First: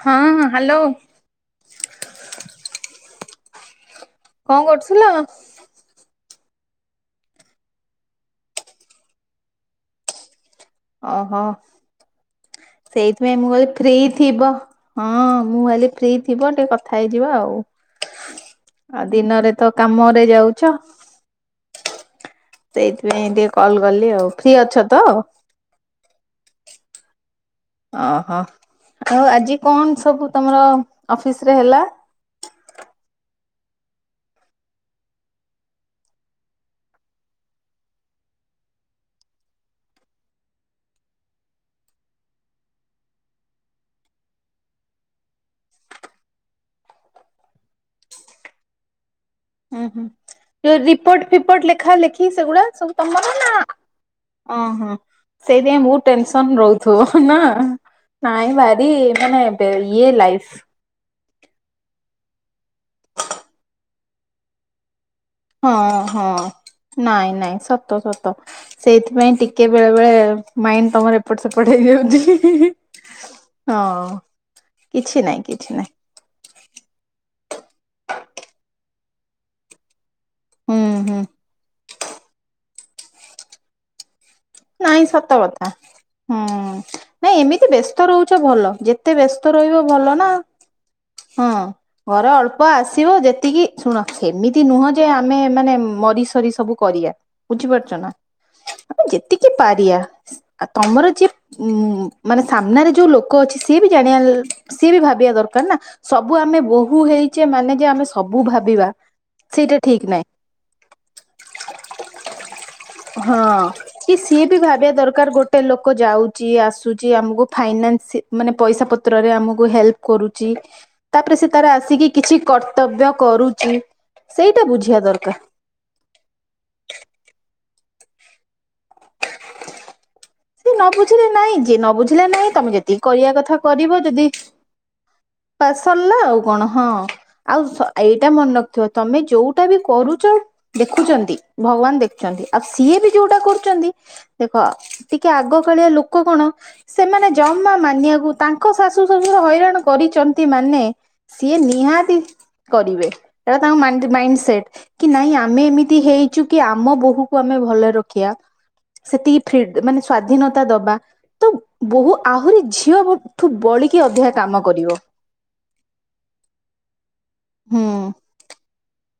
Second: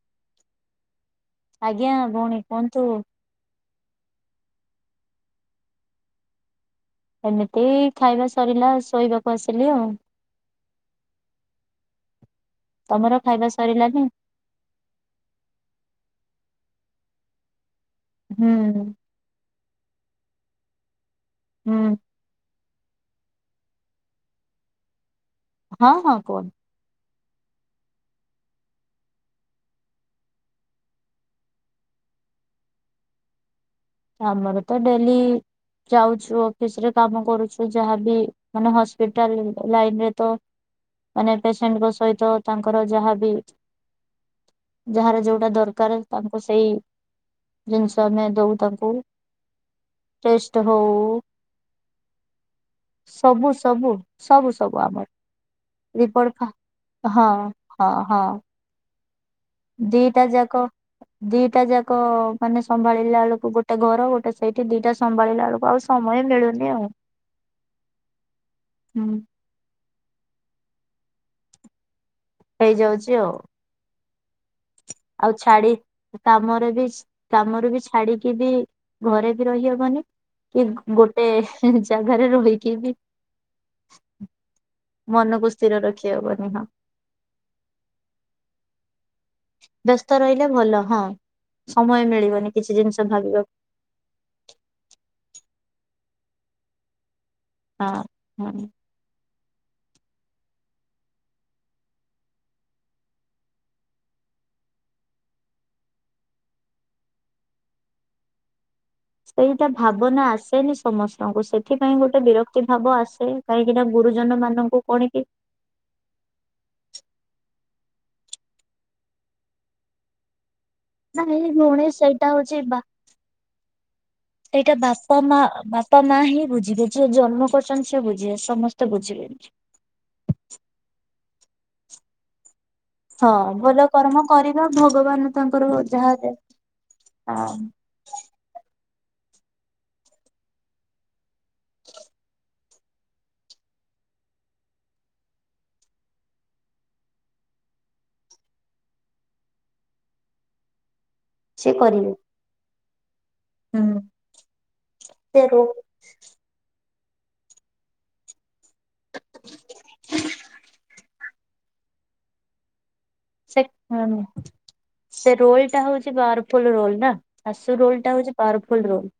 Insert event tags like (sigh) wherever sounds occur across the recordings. ହଁ ହାଲୋ। ଆଜ୍ଞା ଭଉଣୀ କୁହନ୍ତୁ। କଁ କରୁଥିଲ? ଏମିତି ଖାଇବା ସରିଲା, ଶୋଇବାକୁ ଆସିଲି ଆଉ। ଓହୋ। ତମର ସେଇଥିପାଇଁ ଖାଇବା ମୁଁ ଭାବିଲି ଫ୍ରି ସରିଲାନି? ଥିବ, ହଁ ମୁଁ ଭାବିଲି ଫ୍ରି ଥିବ ଟିକେ କଥା ହେଇଯିବା ଆଉ, ହୁଁ ଆଉ ଦିନରେ ତ କାମରେ ଯାଉଛ। ହୁଁ। ସେଇଥିପାଇଁ ଟିକେ କଲ କଲି ଆଉ ଫ୍ରୀ ଅଛ ତ? ହଁ ହଁ କୁହନ୍ତୁ। ଓ ହୋ ଆଉ ଆଜି କଣ ସବୁ ତମର ଅଫିସ ରେ ହେଲା? (unintelligible) ଆ ଆମର ତ ଡେଲି ଯାଉଛୁ ଅଫିସ ରେ କାମ କରୁଛୁ ଯାହାବି ମାନେ ହସ୍ପିଟାଲ ଲାଇନ ରେ ତ ମାନେ ପେସେଣ୍ଟଙ୍କ ସହିତ ତାଙ୍କର ଯାହାବି ଯାହାର ଯୋଉଟା ଦରକାର ତାଙ୍କୁ ସେଇ ଜିନିଷ ଆମେ ଦଉ ତାଙ୍କୁ। ହୁ। ହୁଁ ହୁଁ ଯୋଉ ରିପୋର୍ଟ ଫିପଟ ଲେଖା ଲେଖି ସେଗୁଡା ସବୁ ତମର? ସବୁ ସବୁ ଓହୋ। ଆମର। ସେଇଥିପାଇଁ ବହୁ ରିପୋର୍ଟ ଟେନସନ ଫା- ରହୁଥିବ ହଁ ନା ହଁ ହଁ ନାଇଁ ଭାରି। ମାନେ ଇଏ ଦିଟା ଲାଇଫ୍ ଯାକ ଦିଟା ଯାକ ମାନେ ସମ୍ଭାଳିଲା ବେଳକୁ ଗୋଟେ ଘର ଗୋଟେ ସେଇଠି ଦିଟା ସମ୍ଭାଳିଲା ବେଳକୁ ଆଉ ହଁ ସମୟ ହଁ। ମିଳୁନି ଆଉ ନାଇଁ ନାଇଁ ସତ ସତ ସେଇଥିପାଇଁ ଟିକେ ବେଳେ ବେଳେ ମାଇଣ୍ଡ ତମର ଏପଟ ସେପଟ ହେଇଯାଉଛି ହେଇଯାଉଛି ଆଉ ହଁ। କିଛି ଆଉ ନାଇଁ କିଛି ଛାଡି ନାଇଁ କାମରେ ବି କାମରେ ବି ଛାଡିକି ବି ଘରେ ବି ରହିହବନି କି ହୁଁ ହୁଁ ଗୋଟେ ଜାଗାରେ ରହିକି ବି (unintelligible) ନାଇଁ ସତ ମନକୁ କଥା ସ୍ଥିର ହୁଁ ରଖିହବନି ହଁ ନାଇଁ ଏମିତି ବ୍ୟସ୍ତ ରହୁଛ ଭଲ ଯେ ଏତେ ବ୍ୟସ୍ତ ରହିବ ଭଲ ବ୍ୟସ୍ତ ନାଁ। ରହିଲେ ଭଲ ହଁ ସମୟ ଘର ମିଳିବନି ଅଳ୍ପ କିଛି ଜିନିଷ ଆସିବ ଭାବିବାକୁ ଯେତିକି ଶୁଣ ସେମିତି ନୁହଁ ଯେ ଆମେ ମାନେ ମରି ସରି ସବୁ କରିବା ବୁଝିପାରୁଛ ହଁ ନାଁ ହଁ ଆମେ ଯେ ଏତିକି ପାରିଆ ତମର ଯିଏ ଉଁ ମାନେ ସାମ୍ନାରେ ଯୋଉ ଲୋକ ଅଛି ସିଏ ବି ଜାଣିବା ସିଏ ବି ଭାବିବା ଦରକାର ନା ସବୁ ଆମେ ବୋହୁ ହେଇଛେ ମାନେ ଯେ ଆମେ ସବୁ ଭାବିବା। ସେଇଟା ଠିକ ନାହିଁ ଭାବନା ଆସେନି ସମସ୍ତଙ୍କୁ ସେଥିପାଇଁ ଗୋଟେ ବିରକ୍ତି ଭାବ ଆସେ ହଁ। କାହିଁକି ନାଁ। କି ସିଏ ବି ଭାବିବା ଦରକାର ଗୋଟେ ଲୋକ ଯାଉଛି ଆସୁଛି। ଆମକୁ ଫାଇନାନ୍ସ ମାନେ ପଇସା ପତ୍ରରେ ଆମକୁ ହେଲ୍ପ କରୁଛି। ନା ତାପରେ ସେ ଏଇ ତାର ଭଉଣୀ ଆସିକି କିଛି କର୍ତ୍ତବ୍ୟ କରୁଛି। ସେଇଟା ଏଇଟା ବୁଝିବା ବାପା ଦରକାର। ମା ବାପା ମା ହିଁ ବୁଝିବେ ଯି ଜନ୍ମ କରି ପ୍ରଶଂସ ବୁଝିବେ ସମସ୍ତେ ବୁଝିବେନି। ସେ ନ ବୁଝିଲେ ନାଇଁ ଯିଏ ନ ବୁଝିଲେ ନାହିଁ ତମେ ଯେତିକି ହଁ କରିବା କଥା ଭଲ କରିବ କର୍ମ ଯଦି କରିବା ଭଗବାନ ପା ତାଙ୍କର ଯାହା ସରିଲା ଆଉ କଣ ହଁ ହଁ ଆଉ ଏଇଟା ମନେକ ତମେ ଯୋଉଟା ବି କରୁଛ ଦେଖୁଛନ୍ତି ଭଗବାନ ଦେଖୁଛନ୍ତି ଆଉ ସିଏ ବି ଯୋଉଟା କରୁ ଦେଖ ଟିକେ ଆଗକାଳିଆ ଲୋକ କଣ ସେମାନେ ଜମା ମାନିବାକୁ ତାଙ୍କ ଶାଶୁ ଶ୍ୱଶୁରୁର ହଇରାଣ କରିଛନ୍ତି ମାନେ ସିଏ ସେ କରିବେ ନିହାତି କରିବେ। ଏଟା ହୁଁ ତାଙ୍କ ମାଇଣ୍ଡ ସେଟ କି ନାଇଁ ସେ ରୋ ଆମେ ଏମିତି ହେଇଛୁ କି ଆମ କୁ ଆମେ ଭଲ ରଖିବା ସେତିକି ଫେ ସ୍ଵାଧୀନତା ଦବା। ତ ବୋହୁ ଆହୁରି ଝିଅଠୁ ସେ ବଳିକି ଅଧିକା କାମ କରିବ ସେ ରୋଲ ଟା ହଉଛି ବାରଫୁଲ ରୋଲ ନାଁ ଶାଶୁ ହୁଁ। ରୋଲ ଟା ହଉଛି ପାଉଁରଫୁଲ ରୋଲ।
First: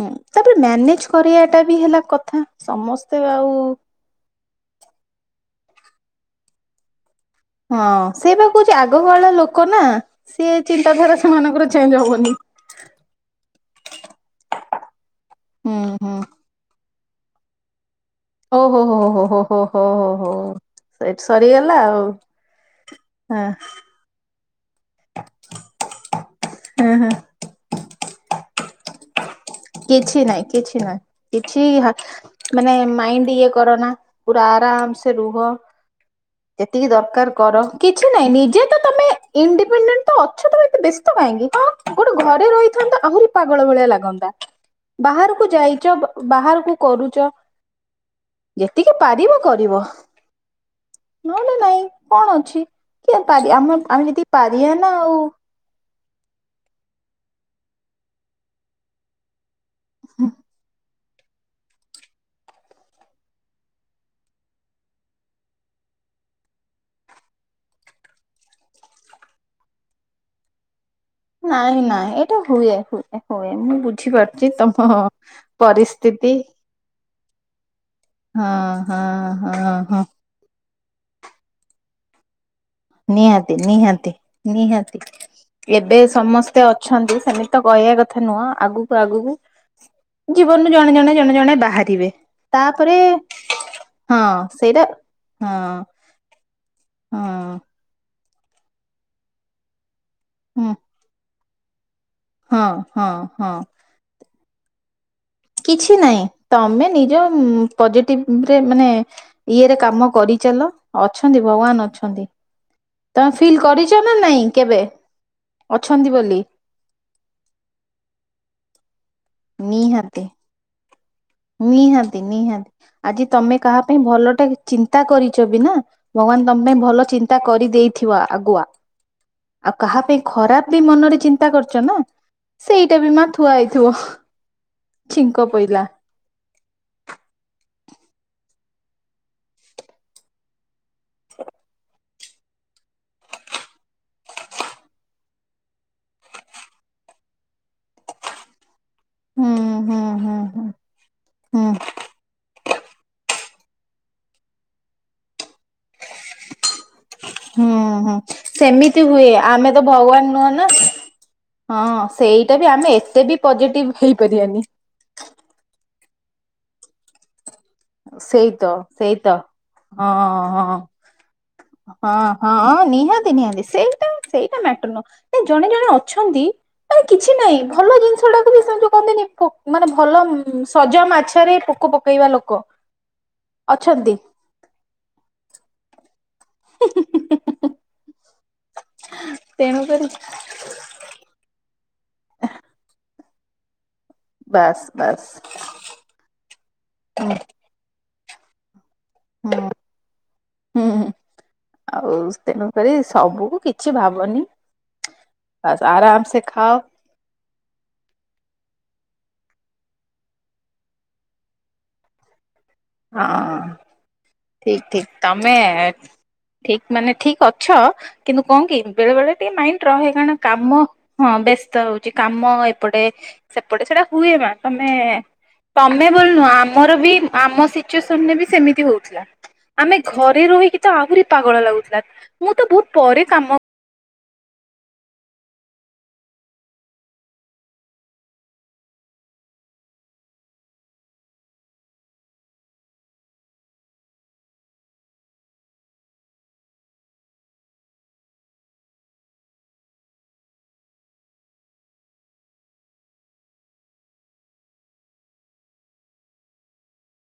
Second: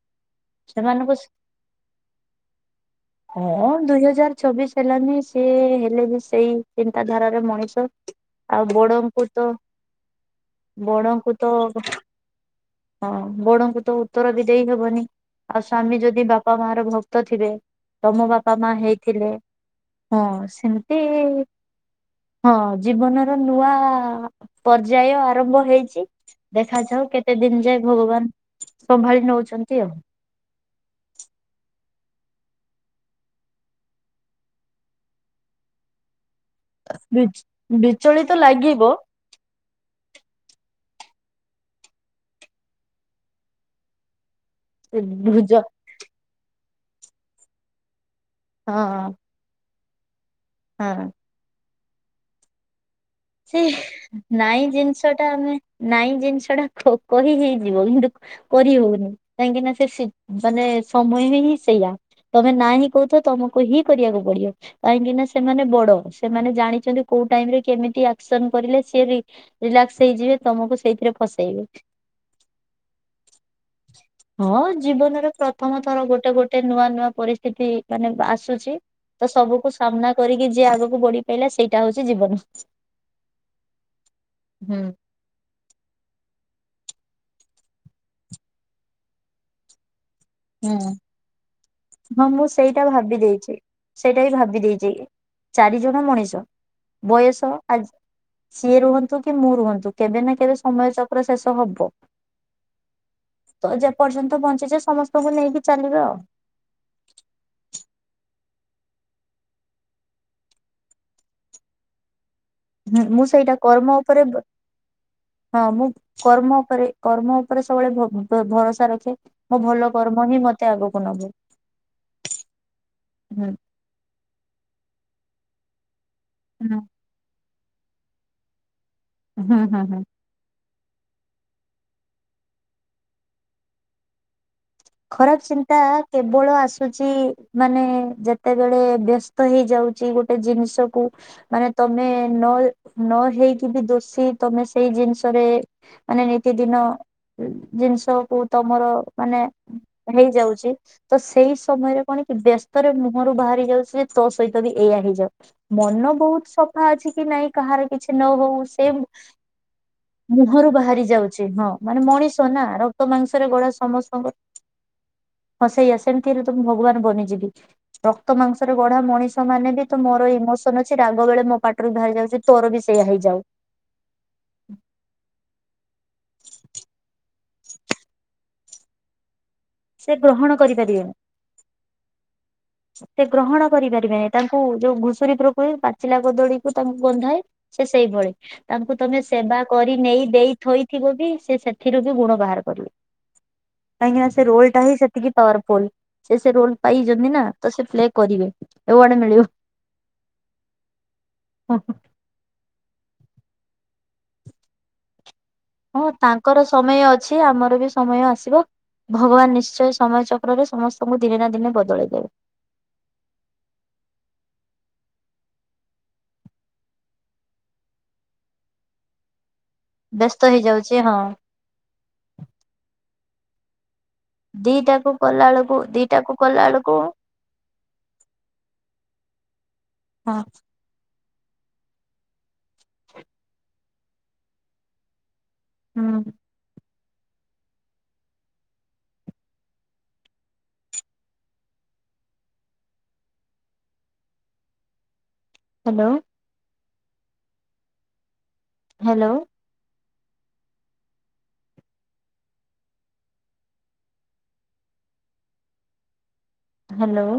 ହୁଁ ତାପରେ ମ୍ୟାନେଜ ସେମାନଙ୍କୁ କରିବା ଟା ବି ହେଲା କଥା ସମସ୍ତ ହଁ ଦୁଇ ହଜାର ଛବିଶ ହେଲାନି ସି ହେଲେ ବି ସେଇ ଚିନ୍ତା। ହଁ ସେଇ ବା କହୁଛି ଆଗକାଳ ତ ଲୋକ ନା ସିଏ ଚିନ୍ତାଧାରା ବଡଙ୍କୁ ତ ସେମାନଙ୍କର ଚେଞ୍ଜ ହବନି। ହଁ ବଡଙ୍କୁ ତ ଉତ୍ତର ବି ଦେଇ ହବନି ଆଉ ହୁଁ ସ୍ଵାମୀ ହୁଁ ଯଦି ବାପା ମା ର ଭକ୍ ତ ଥିବେ ତମ ବାପା ମା ଓହୋ ହୋ ହୋ ହେଇଥିଲେ ହୋ ହୋ ହୋ ହୋ ହଁ ହୋ ସେମିତି ସେଇଠି ସରିଗଲା ଆଉ ହଁ ଜୀବନର ହଁ ନୂଆ ପର୍ଯ୍ୟାୟ ଆରମ୍ଭ ହେଇଛି। ହଁ ଦେଖାଯାଉ ହଁ କେତେ ଦିନ ଯାଏ ଭଗବାନ ସମ୍ଭାଳି ନଉଚ କିଛି ନାହିଁ କିଛି ନାହିଁ କିଛି ମାନେ ମାଇଣ୍ଡ ଇଏ କରନା ପୁରା ଆରାମ ସେ ରୁହ। ଯେତିକି ଦରକାର ବିଚ୍ କର କିଛି ବିଚଳିତ ନାହିଁ। ନିଜେ ତ ଲାଗିବ ତମେ ଇଣ୍ଡିପେଣ୍ଡେଣ୍ଟ ତ ଅଛ। ତମେ ଏତେ ବେ କାହିଁକି? କଣ ଗୋଟେ ଘରେ ରହିଥାନ୍ତ ଆହୁରି ପାଗଳ ଭଳିଆ ଲାଗନ୍ତା। ବାହାରକୁ ଭୁଜ ଯାଇଛ ବାହାରକୁ କରୁଛ। ହଁ ଯେତିକି ପାରିବ କରିବ। ହଁ ନହେଲେ ନାଇଁ କଣ ଅଛି? କିଏ ପାରି ସେ ଆମ ଆମେ ଯଦି ନାଇଁ ପାରିବା ନା ଜିନିଷ ଆଉ ଟା ଆମେ ନାଇଁ ଜିନିଷ ଟା କ କହି ହେଇଯିବ କିନ୍ତୁ କରିହଉନି। କାହିଁକି ନା ସେ ସି ମାନେ ସମୟ ହିଁ ସେଇୟା। ତମେ ନାହିଁ କହୁଥିବ ତମକୁ ହିଁ କରିବାକୁ ପଡିବ। କାହିଁକି ନା ସେମାନେ ବଡ ଡ ସେମାନେ ଜାଣିଛନ୍ତି। କୋଉ ଟାଇମରେ କେମିତି ଆକ୍ସନ କରିଲେ ସେ ରି ରିଲାକ୍ସ୍ ହେଇଯିବେ। ତମ ନାଇଁ, ନାଇଁ ଏଇଟା ହୁଏ, ହୁଏ, ହୁଏ। ମୁଁ ବୁଝିପାରୁଛି ତମ ପରି ତର ଗୋଟେ ଗୋଟେ ନୂଆ ନୂଆ ପରିସ୍ ସ୍ତିତି ମାନେ ହଁ ଆସୁଛି ହଁ ତ ସବୁକୁ ହଁ ହଁ ସାମ୍ନା କରିକି ଯିଏ ଆଗକୁ ବଢି ପାଇଲା ସେଇଟା ହଉଛି ଜୀବନ। ନିହାତି ନିହାତି ହୁଁ ନିହାତି ଏବେ ସମସ୍ତ କେତେ ଅଛନ୍ତି। ସେମିତି ତ କହିବା କଥା ନୁହଁ। ଆଗକୁ ଆଗକୁ ଜୀବନରୁ ହୁଁ। ଜଣେ ଜଣେ ଜଣେ ଜଣେ ବାହାରିବେ। ହଁ ମୁଁ ସେଇଟା ତାପରେ ଭାବି ଦେଇଛି ହଁ ସେଇଟା ବି ଭାବି ସେଇଟା ଦେଇଛି। ହଁ। ଚାରି ଜଣ ମଣିଷ ହଁ ବୟସ ଆଜି ସିଏ ରୁହନ୍ତୁ କି ମୁଁ ରୁହନ୍ତୁ କେବେ ନା କେବେ ହଁ ସମୟ ଚକ୍ର ଶେଷ ହବ। ହଁ, ହଁ, ହଁ। ବଞ୍ଚିଛ ସମସ୍ତେ କିଛି ନାହିଁ। ତମେ ନିଜ ପଜିଟିଭ ମାନେ ଇଏରେ କାମ କରିଚାଲ ଅଛନ୍ତି ଭଗବାନ ଅଛନ୍ତି। ହୁଁ ମୁଁ ତମେ ସେଇଟା ଫିଲ୍ କର୍ମ କରିଛ ନା ଉପରେ ନାଇଁ କେବେ? ହଁ ମୁଁ ଅଛନ୍ତି ବୋଲି କର୍ମ ଉପରେ କର୍ମ ଉପରେ ସବୁବେଳେଭ ଭ ଭରସା ରଖେ। ମୋ ଭଲ ନିହାତି କର୍ମ ହିଁ ମତେ ଆଗକୁ ନବ ନିହାତି ନିହାତି। ଆଜି ହୁଁ। ତମେ କାହା ପାଇଁ ଭଲଟା ଚିନ୍ତା କରିଛ ବି ନା ଭଗବାନ ତମ ହୁଁ ପାଇଁ ଭଲ ଚିନ୍ତା କରିଦେଇଥିବ ଆଗୁଆ ହୁଁ ହୁଁ ଆଉ ହୁଁ। କାହା ପାଇଁ ଖରାପ ବି ମନରେ ଚିନ୍ତା କରୁଛ ନା ସେଇଟା ବି ମା ଥୁଆ ହେଇଥିବ। ଛିଙ୍କ ଖରାପ ଚିନ୍ତା ପଇଲା କେ ବଳ ଆସୁଛି ମାନେ ଯେତେବେଳେ ବ୍ୟସ୍ତ ହେଇଯାଉଛି ଗୋଟେ ଜିନିଷକୁ ମାନେ ତମେ ନ ନ ହେଇକି ବି ଦୋଷୀ। ତମେ ସେଇ ଜିନିଷରେ ମାନେ ନିତି ଦିନ ଜିନିଷକୁ ତମର ମାନେ ହୁଁ ହୁଁ ହୁଁ ହୁଁ ହେଇଯାଉଛି। ତ ସେଇ ହୁଁ ସମୟରେ କଣ କି ବ୍ୟସ୍ତରେ ମୁହଁରୁ ବାହାରି ଯାଉଛି। ଯେ ତୋ ସହିତ ବି ଏଇଆ ହେଇଯାଉ। ମନ ବହୁତ ସ ଫା ଅଛି କି ନାଇଁ ହୁଁ କାହାର କିଛି ହୁଁ ନ ହଉ ସେ ସେମିତି ହୁଏ ଆମେ ତ ଭଗବାନ ନୁହଁ ନା ମୁହଁରୁ ବାହାରି ଯାଉଛି। ହଁ ମାନେ ମଣିଷ ସେଇଟା ନା ବି ଆମେ ରକ୍ତ ଏତେ ବି ମାଂସରେ ଗଢ଼ା ପଜିଟିଭ ହେଇପାରିବାନି। ସମସ୍ତଙ୍କର (inaudible) ସେଇଆ ସେମିତି ହେଲେ ତ ମୁଁ ଭଗବାନ ବନଯିବି। ରକ୍ତ ସେଇ ତ ମାଂସରେ ଗଢା ସେଇ ତ ମଣିଷ ମାନେ ବି ତ ହଁ ମୋର ହଁ ଇମୋସନ ଅଛି। ରାଗ ବେଳେ, ମୋ ପାଠ ହଁ, ହଁ। ନିହାତି ନିହାତି ସେଇଟା ସେଇଟା ମ୍ୟାଟର ନୁହଁ ଜଣେ ଜଣେ ଥାନ୍ତି କିଛି ନାଇଁ ଭଲ ଜିନିଷ ଟାକୁ ବି ସେ ଯୋଉ କୁହନ୍ତିନି ମାନେ ସେ ଭଲ ଗ୍ରହଣ ସଜା କରିପାରିବେନି ମାଛରେ ପୋକ ପକେଇବା ଲୋକ। ସେ ଗ୍ରହଣ ଅଛନ୍ତି। କରିପାରିବେନି। ତାଙ୍କୁ ଯୋଉ ଘୁଷୁରୀ ପ୍ରକୁଟି ପା କଦଳୀକୁ ତାଙ୍କୁ ଗନ୍ଧାଏ। ସେ ସେଇଭଳି ତାଙ୍କୁ ତମେ ସେବା କରି ତେଣୁକରି ନେଇ ଦେଇ ଥୋଇଥିବ ବି ସେ ଏଥିରୁ ବି ଗୁଣ ବାହାର କରିବି। କାହିଁକିନା ସେ ରୋଲ ଟା ବାସ୍ ହିଁ ବାସ୍ ସେତିକି ପାୱାରଫୁଲ। ସେ ସେ ରୋଲ ପାଇଛନ୍ତି ନା। ତ ସେ ପ୍ଲେ କରିବେ। ଏୱାର୍ଡ ମିଳିବ। ହଁ, ହୁଁ ଆଉ ତେନ ଆରେ ସବୁକୁ କିଛି ଭାବନି। ବାସ୍ ହଁ ଆରାମ ସେ ତାଙ୍କର ଖାଅ। ସମୟ ଅଛି ଆମର ବି ସମୟ ଆସିବ। ଭଗବାନ ନିଶ୍ଚୟ ସମୟ ଚକ୍ରରେ ସମସ୍ତଙ୍କୁ ଦିନେ ନା ଦିନେ ବଦଳାଇ ଦେବେ। ହଁ ଠିକ ଠିକ ତମେ। ଠିକ ମାନେ ଠିକ ଅଛ କିନ୍ତୁ କଣ କି ବେଳେ ବଳେ ଟିକେ ମାଇଣ୍ଡ- ରହେ ବ୍ୟସ୍ତ କାମ ହେଇଯାଉଛି ହଁ ବ୍ୟସ୍ତ ହଉଛି କାମ ଏପଟେ ସେପଟେ ସେଟା- ହୁଏ ମା ତମେ ଦିଟାକୁ କଲା ବେଳକୁ ତମେ ବୋଲି ଦିଟାକୁ ନୁହଁ କଲା ଆମର ବେଳକୁ ବି ଆମ- ସିଚୁଏସନ୍ ରେ ବି ସେମିତି ହଉଥିଲା ଆମେ ହଁ ଘରେ ରହିକି ତ ଆମେ - ପାଗଳ ଲାଗୁଥିଲା ମୁଁ ତ ବହୁତ ପରେ କାମ- ହୁଁ। ହ୍ୟାଲୋ। ହ୍ୟାଲୋ। ହ୍ୟାଲୋ।